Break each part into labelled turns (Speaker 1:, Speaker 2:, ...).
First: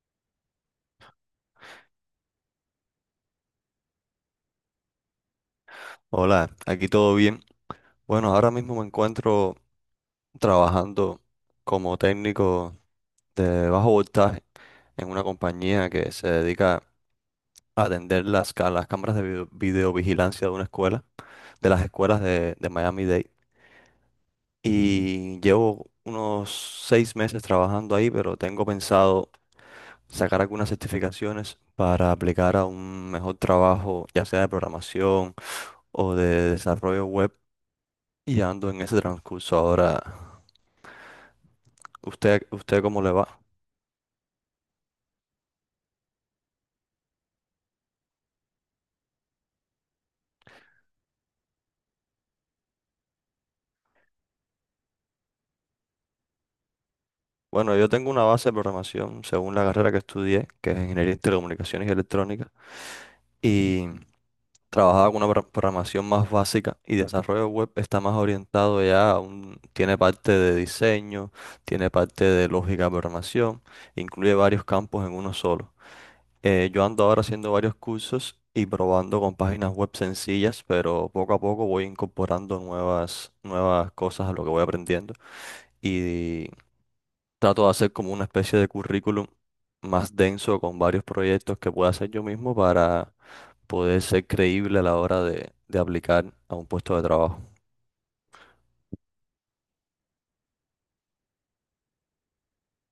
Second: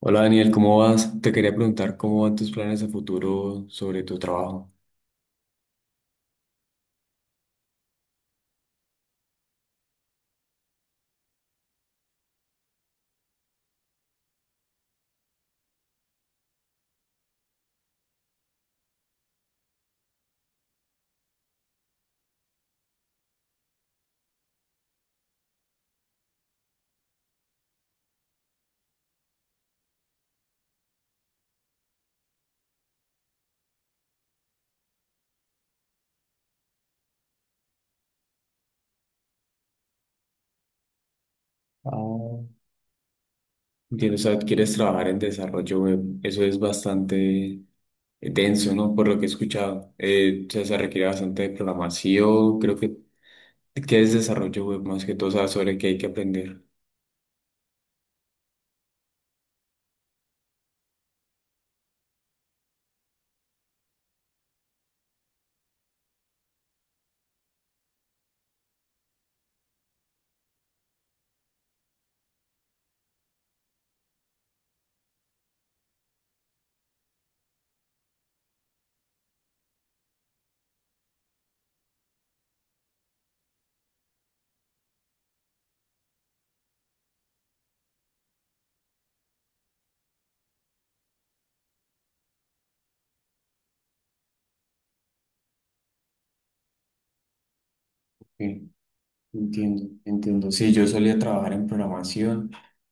Speaker 1: Hola Daniel, ¿cómo vas? Te quería preguntar cómo van tus planes a futuro sobre tu trabajo.
Speaker 2: Hola, aquí todo bien. Bueno, ahora mismo me encuentro trabajando como técnico de bajo voltaje en una compañía que se dedica a atender las, las cámaras de videovigilancia de una escuela, de las escuelas de Miami-Dade. Y llevo unos 6 meses trabajando ahí, pero tengo pensado sacar algunas certificaciones para aplicar a un mejor trabajo, ya sea de programación o de desarrollo web. Y ando en ese transcurso ahora.
Speaker 1: Ah,
Speaker 2: ¿Usted cómo le va?
Speaker 1: Entiendo, o sea, quieres trabajar en desarrollo web. Eso es bastante denso, ¿no? Por lo que he escuchado. O sea, se requiere bastante de programación. Creo que es desarrollo web más que todo, o sea, sobre qué hay que aprender.
Speaker 2: Bueno, yo tengo una base de programación según la carrera que estudié, que es Ingeniería en Telecomunicaciones y Electrónica, y trabajaba con una programación más básica, y desarrollo web está más orientado ya, tiene parte de diseño, tiene parte de lógica de programación, incluye varios campos en uno solo. Yo ando ahora haciendo varios cursos y probando con páginas web sencillas, pero poco a poco voy incorporando nuevas cosas a lo que voy aprendiendo. y Trato de hacer como una especie de currículum más denso con varios proyectos que pueda hacer yo mismo para poder ser creíble a la hora de aplicar a un puesto de trabajo.
Speaker 1: Sí, entiendo. Sí, yo solía trabajar en programación,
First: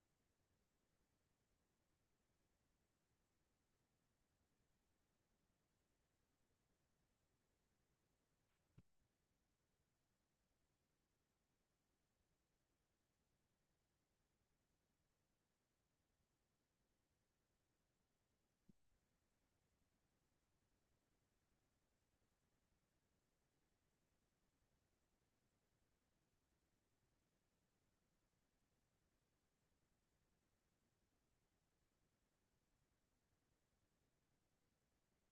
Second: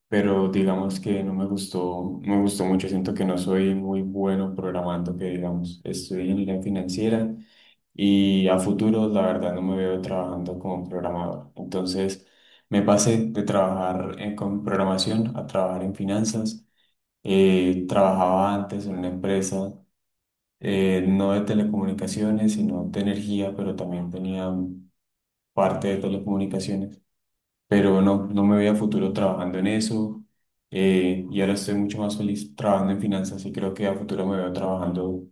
Speaker 1: pero digamos que no me gustó, no me gustó mucho. Siento que no soy muy bueno programando, que digamos, estudié ingeniería financiera. Y a futuro, la verdad, no me veo trabajando como programador. Entonces, me pasé de trabajar con programación a trabajar en finanzas. Trabajaba antes en una empresa, no de telecomunicaciones, sino de energía, pero también tenía parte de telecomunicaciones, pero no, no me veía a futuro trabajando en eso. Y ahora estoy mucho más feliz trabajando en finanzas y creo que a futuro me veo trabajando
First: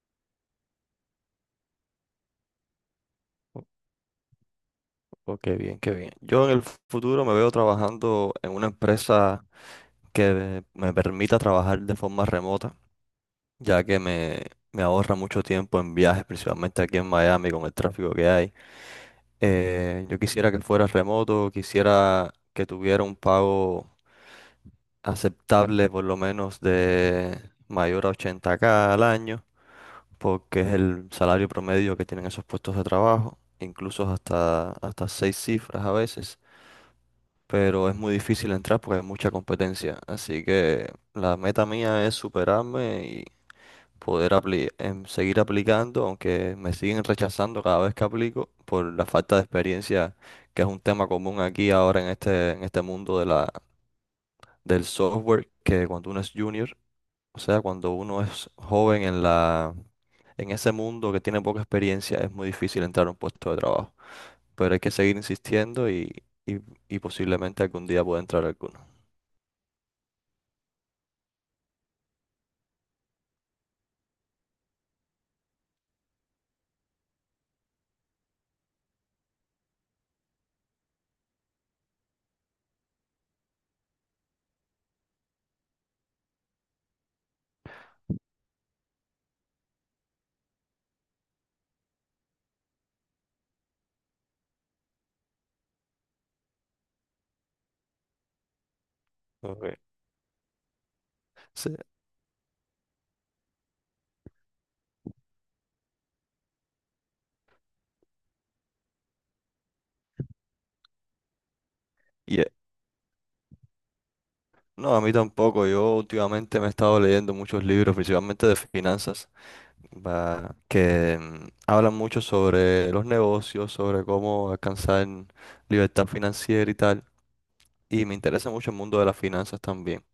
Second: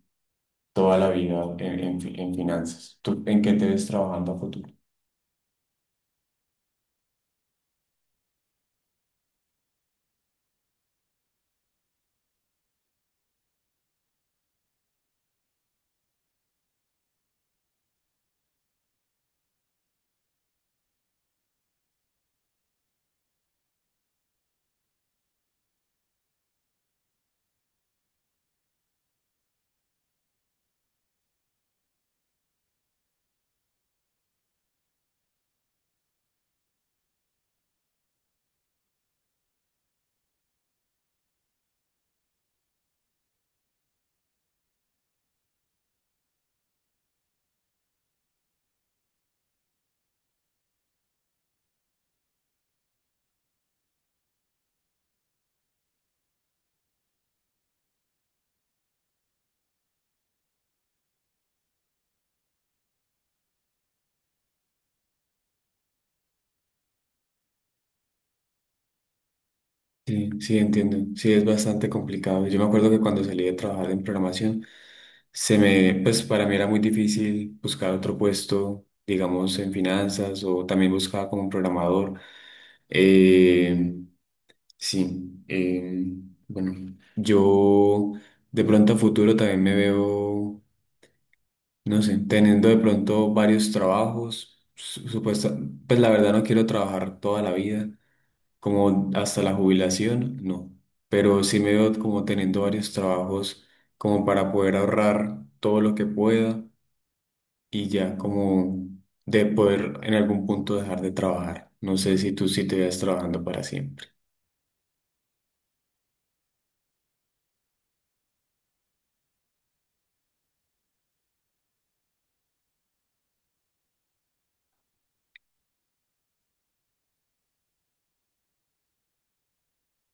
Speaker 1: toda la vida en finanzas. ¿Tú en qué
Speaker 2: O-
Speaker 1: te ves trabajando a futuro?
Speaker 2: o qué bien, qué bien. Yo en el futuro me veo trabajando en una empresa que me permita trabajar de forma remota ya me ahorra mucho tiempo en viajes, principalmente aquí en Miami con el tráfico que hay. Yo quisiera que fuera remoto, quisiera que tuviera un pago aceptable por lo menos de mayor a 80K al año, porque es el salario promedio que tienen esos puestos de trabajo, incluso hasta seis cifras a veces, pero es muy difícil entrar porque hay mucha competencia, así que la meta mía es superarme, poder seguir aplicando, aunque me siguen rechazando cada vez que aplico por la falta de experiencia, que es un tema común aquí ahora en en este mundo del software, que cuando uno es junior, o sea, cuando uno es joven en en ese mundo, que tiene poca experiencia, es muy difícil entrar a un puesto de trabajo. Pero hay que seguir y, y posiblemente algún día pueda entrar alguno.
Speaker 1: Sí, sí, entiendo. Sí, es bastante complicado. Yo me acuerdo que cuando salí de trabajar en programación, se me, pues para mí era muy difícil buscar otro puesto, digamos, en finanzas o también buscaba como un programador. Eh, Sí, eh, bueno, yo de pronto a futuro también me veo, no sé, teniendo de pronto varios trabajos, supuesta, pues la verdad no quiero trabajar toda la vida, como hasta la
Speaker 2: Ok.
Speaker 1: jubilación, no, pero sí me
Speaker 2: Sí.
Speaker 1: veo como teniendo varios trabajos como para poder ahorrar todo lo que pueda y ya como de poder en algún punto dejar de trabajar. No sé si
Speaker 2: y,
Speaker 1: tú sí te veas trabajando para siempre.
Speaker 2: No, a mí tampoco. Yo últimamente me he estado leyendo muchos libros, principalmente de finanzas, hablan mucho sobre los negocios, sobre cómo alcanzar libertad financiera y tal. Y me interesa mucho el mundo de las finanzas también.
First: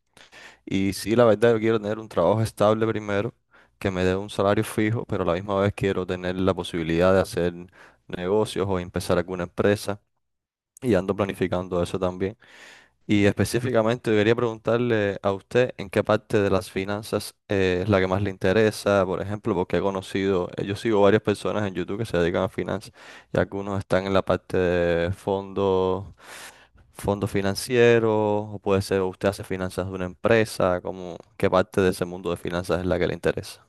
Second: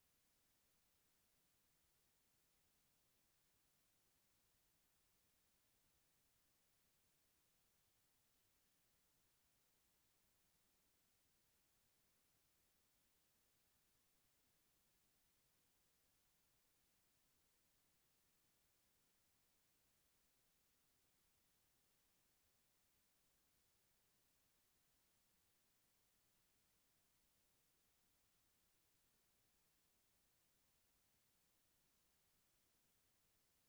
Speaker 2: Y sí, la verdad, yo quiero tener un trabajo estable primero, que me dé un salario fijo, pero a la misma vez quiero tener la posibilidad de hacer negocios o empezar alguna empresa. Y ando planificando eso también. Y específicamente quería preguntarle a usted en qué parte de las finanzas es la que más le interesa, por ejemplo, porque he conocido, yo sigo varias personas en YouTube que se dedican a finanzas, y algunos están en la parte de fondos, fondos financieros, o puede ser usted hace finanzas de una empresa, como qué parte de ese mundo de finanzas es la que le interesa.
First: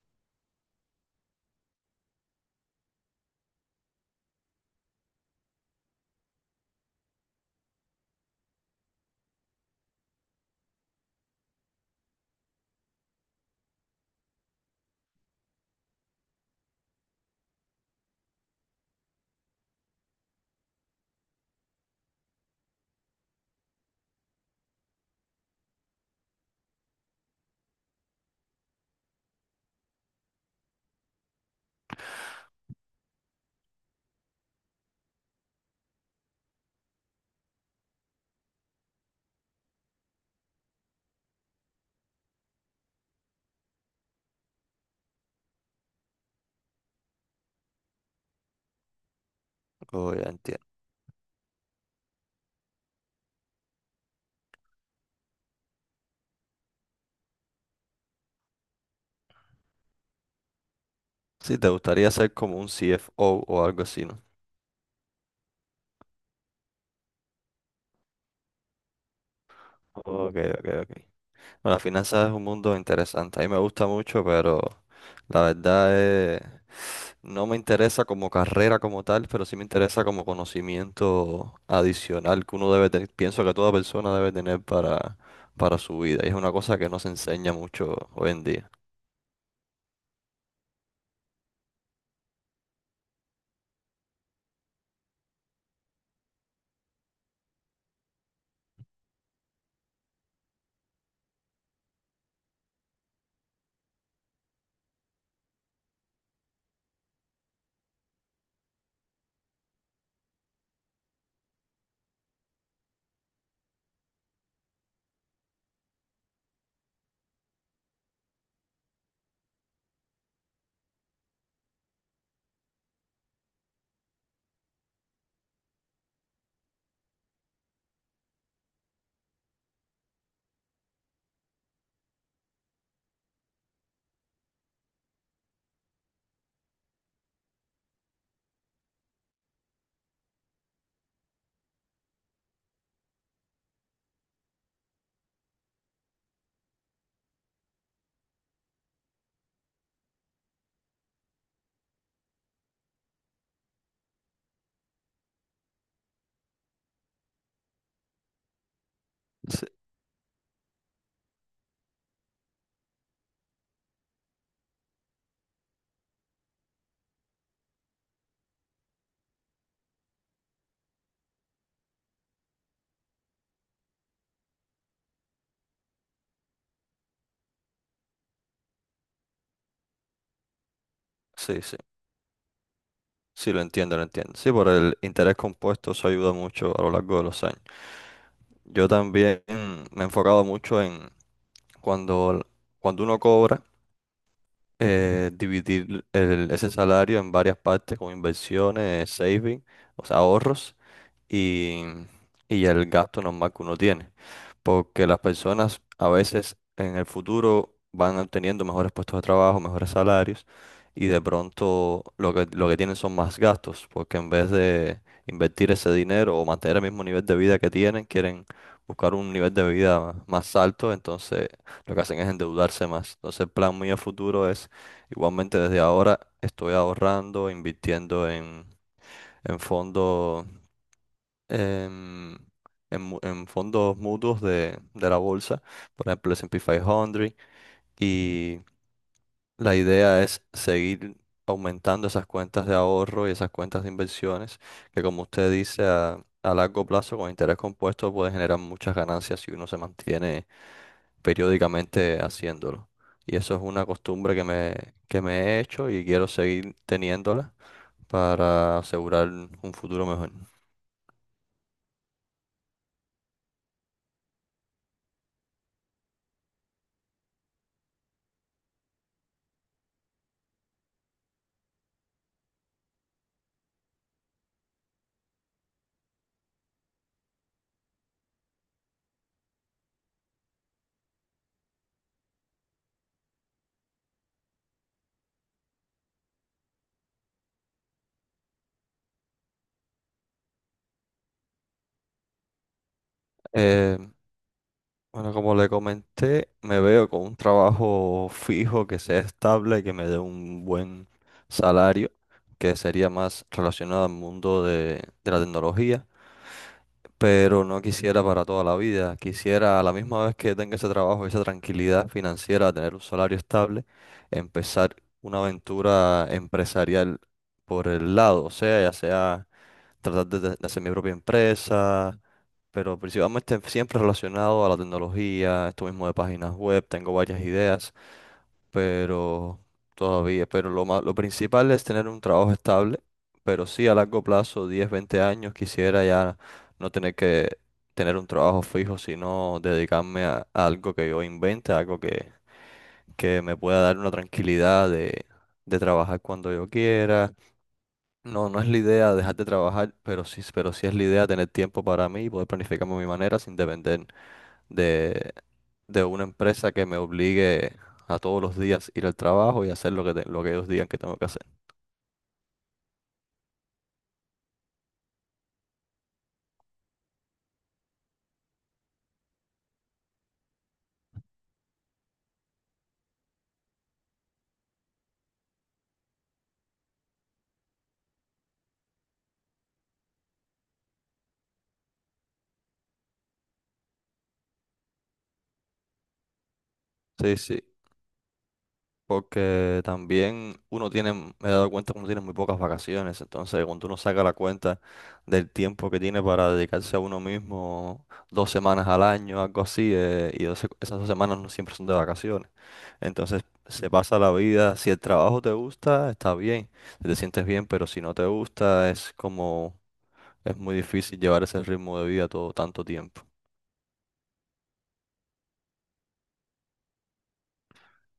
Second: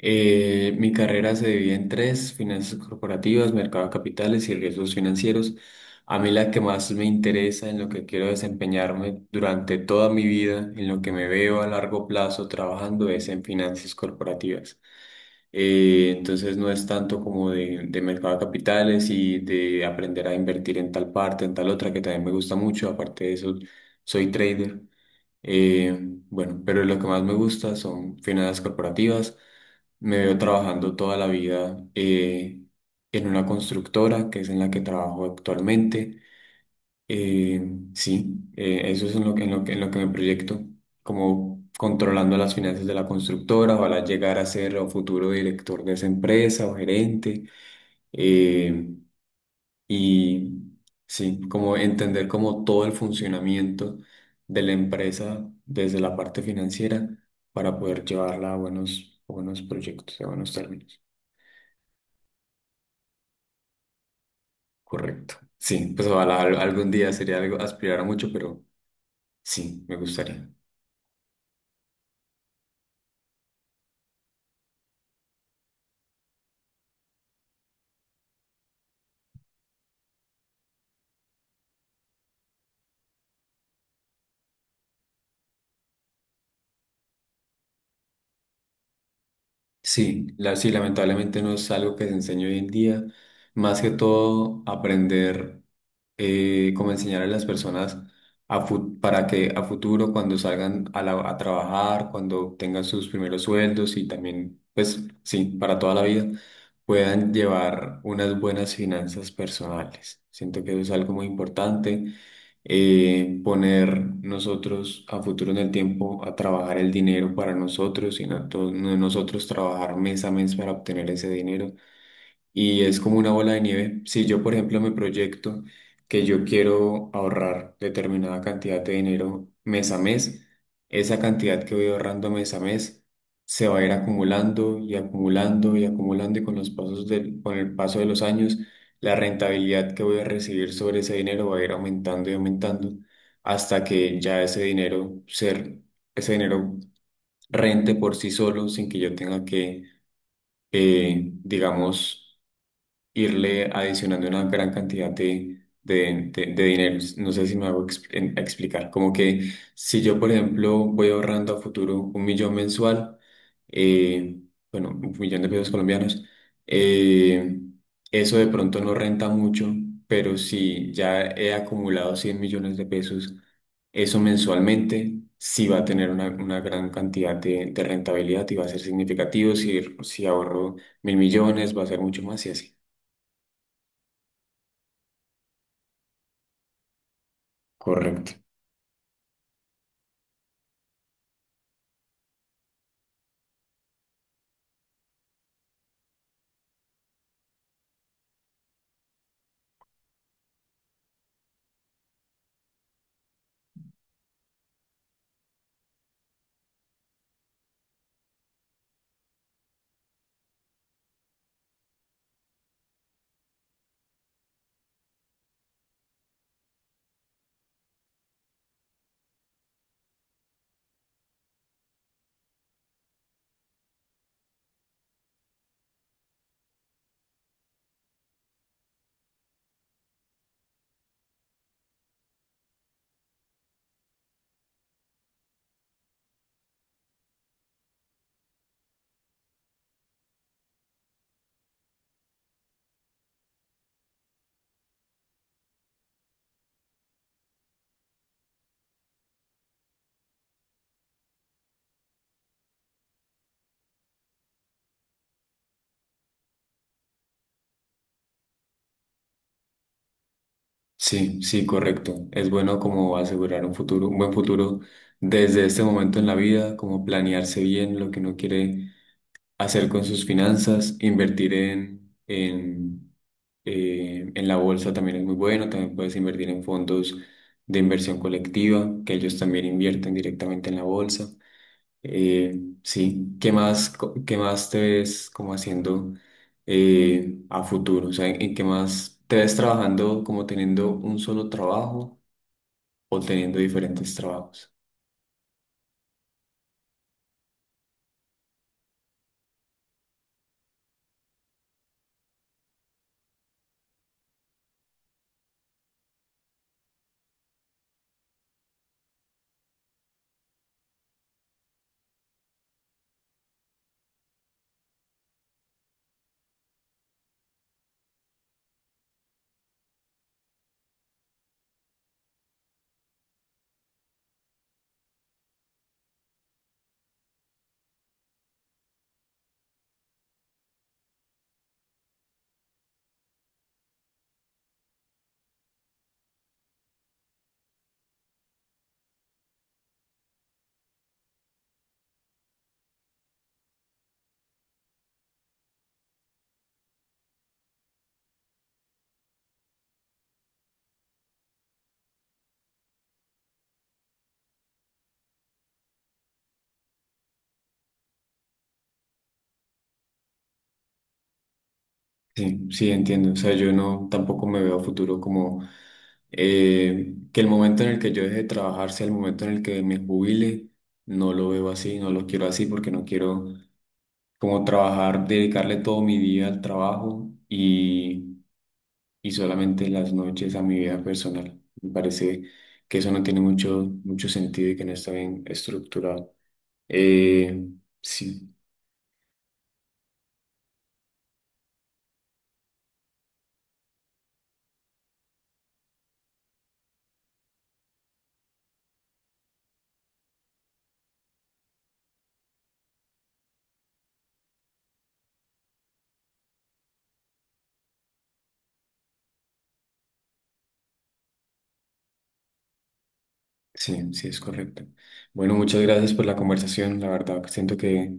Speaker 1: Mi carrera se divide en tres, finanzas corporativas, mercado de capitales y riesgos financieros. A mí la que más me interesa, en lo que quiero desempeñarme durante toda mi vida, en lo que me veo a largo plazo trabajando, es en finanzas corporativas. Entonces no es tanto como de mercado de capitales y de aprender a invertir en tal parte, en tal otra, que también me gusta mucho. Aparte de eso, soy trader. Eh, bueno, pero lo que más me gusta son finanzas corporativas. Me veo trabajando toda la vida en una constructora, que es en la que trabajo actualmente. Eh, sí, Eso es en lo que me proyecto, como controlando las finanzas de la constructora, ojalá llegar a ser o futuro director de esa empresa o gerente. Eh,
Speaker 2: Oh, ya
Speaker 1: y
Speaker 2: entiendo.
Speaker 1: sí, como entender como todo el funcionamiento de la empresa desde la parte financiera para poder llevarla a buenos proyectos, a buenos términos.
Speaker 2: Sí, te gustaría ser como un CFO o algo así, ¿no?
Speaker 1: Correcto. Sí, pues ojalá algún día sería algo aspirar a mucho, pero sí, me
Speaker 2: Ok,
Speaker 1: gustaría.
Speaker 2: ok, ok. Bueno, las finanzas es un mundo interesante. A mí me gusta mucho, pero la verdad es, no me interesa como carrera como tal, pero sí me interesa como conocimiento adicional que uno debe tener, pienso que toda persona debe tener para su vida. Y es una cosa que no se enseña mucho hoy en día.
Speaker 1: Sí, sí, lamentablemente no es algo que se enseñe hoy en día. Más que todo, aprender cómo enseñar a las personas a para que a futuro, cuando salgan a, a trabajar, cuando tengan sus primeros sueldos y también, pues sí, para toda la vida, puedan llevar unas buenas finanzas personales. Siento que eso es algo muy importante, poner nosotros a futuro en el tiempo a trabajar el dinero para nosotros, sino a todos nosotros trabajar mes a mes para obtener ese dinero, y es como una bola de nieve. Si yo, por ejemplo, me proyecto que yo quiero ahorrar determinada cantidad de dinero mes a mes, esa cantidad que voy ahorrando mes a mes se va a ir acumulando y acumulando y acumulando, y con los pasos con el paso de los años, la rentabilidad que voy a recibir sobre ese dinero va a ir aumentando y aumentando hasta que ya ese ese dinero rente por sí solo sin que yo tenga que, digamos, irle adicionando una gran cantidad de dinero. No sé si me hago explicar. Como que
Speaker 2: Sí,
Speaker 1: si yo, por ejemplo, voy ahorrando a futuro 1.000.000 mensual, eh, bueno, 1.000.000 de pesos colombianos, eh, eso de pronto no renta mucho, pero si ya he acumulado 100.000.000 de pesos, eso mensualmente sí va a tener una gran cantidad de rentabilidad y va a ser significativo. Si, si ahorro mil
Speaker 2: sí,
Speaker 1: millones,
Speaker 2: sí.
Speaker 1: va a ser mucho más y así.
Speaker 2: Sí, lo entiendo, lo entiendo. Sí, por el interés compuesto eso ayuda mucho a lo largo de los años.
Speaker 1: Correcto.
Speaker 2: Yo también me he enfocado mucho en cuando, cuando uno cobra. Dividir ese salario en varias partes con inversiones, saving, o sea, y, y el gasto normal que uno tiene. Porque las personas a veces en el futuro van obteniendo mejores puestos de trabajo, mejores salarios, y de pronto lo que tienen son más gastos, porque en vez de invertir ese dinero o mantener el mismo nivel de vida que tienen, quieren buscar un nivel de vida más alto, entonces lo que hacen es endeudarse más. Entonces el plan muy a futuro es, igualmente desde ahora estoy ahorrando, invirtiendo en fondos, en, en en fondos mutuos de la bolsa, por ejemplo, el S&P 500, y la idea es seguir aumentando esas cuentas de ahorro y esas cuentas de inversiones, que como usted dice, a largo plazo, con interés compuesto, puede generar muchas ganancias si uno se mantiene periódicamente haciéndolo. Y eso es una costumbre que me he hecho y quiero seguir teniéndola para asegurar un futuro mejor.
Speaker 1: Sí, sí, correcto. Es bueno como asegurar un futuro, un buen futuro desde este momento en la vida, como planearse bien lo que uno quiere hacer con sus finanzas, invertir en la bolsa también es muy bueno, también puedes invertir en fondos de inversión colectiva, que ellos también invierten directamente en la bolsa. Eh, sí, ¿qué más, qué más te ves como haciendo, a futuro? O sea, en qué más te ves trabajando como teniendo un solo trabajo o teniendo
Speaker 2: Eh,
Speaker 1: diferentes trabajos?
Speaker 2: Bueno, como le comenté, me veo con un trabajo fijo que sea estable, que me dé un buen salario, que sería más relacionado al mundo de la tecnología, pero no quisiera para toda la vida. Quisiera a la misma vez que tenga ese trabajo, esa tranquilidad financiera, tener un salario estable, empezar una aventura empresarial por el lado, o sea, ya sea tratar de hacer mi propia empresa, pero principalmente siempre relacionado a la tecnología, esto mismo de páginas web, tengo varias ideas, pero todavía, pero lo principal es tener un trabajo estable, pero sí a largo plazo, 10, 20 años, quisiera ya no tener que tener un trabajo fijo, sino dedicarme a algo que yo invente, algo que me pueda dar una tranquilidad de trabajar cuando yo quiera. No, no es la idea dejar de trabajar, pero sí es la idea tener tiempo para mí y poder planificarme a mi manera sin depender de, de una empresa que me obligue a todos los días ir al trabajo y hacer lo lo que ellos digan que tengo que hacer.
Speaker 1: Sí, sí, entiendo. O sea, yo no tampoco me veo a futuro como, que el momento en el que yo deje de trabajar sea el momento en el que me jubile. No lo veo así, no lo quiero así porque no quiero como trabajar, dedicarle todo mi día al trabajo y solamente en las noches a mi vida personal. Me parece que eso no tiene mucho, mucho sentido y que no está bien estructurado.
Speaker 2: Sí, sí,
Speaker 1: Eh, sí,
Speaker 2: porque también uno tiene, me he dado cuenta que uno tiene muy pocas vacaciones, entonces cuando uno saca la cuenta del tiempo que tiene para dedicarse a uno mismo, 2 semanas al año, algo así, esas dos semanas no siempre son de vacaciones. Entonces se pasa la vida, si el trabajo te gusta, está bien, si te sientes bien, pero si no te gusta, es muy difícil llevar ese ritmo de vida todo tanto tiempo.
Speaker 1: sí, es correcto. Bueno, muchas gracias por la conversación. La verdad, que siento que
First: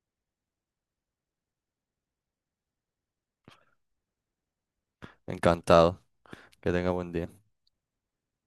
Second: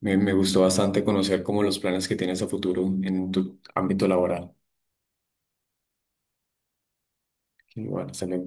Speaker 1: me gustó bastante conocer como los planes que tienes a futuro en tu ámbito laboral.
Speaker 2: Encantado, que tenga buen día.
Speaker 1: Igual bueno, hasta luego.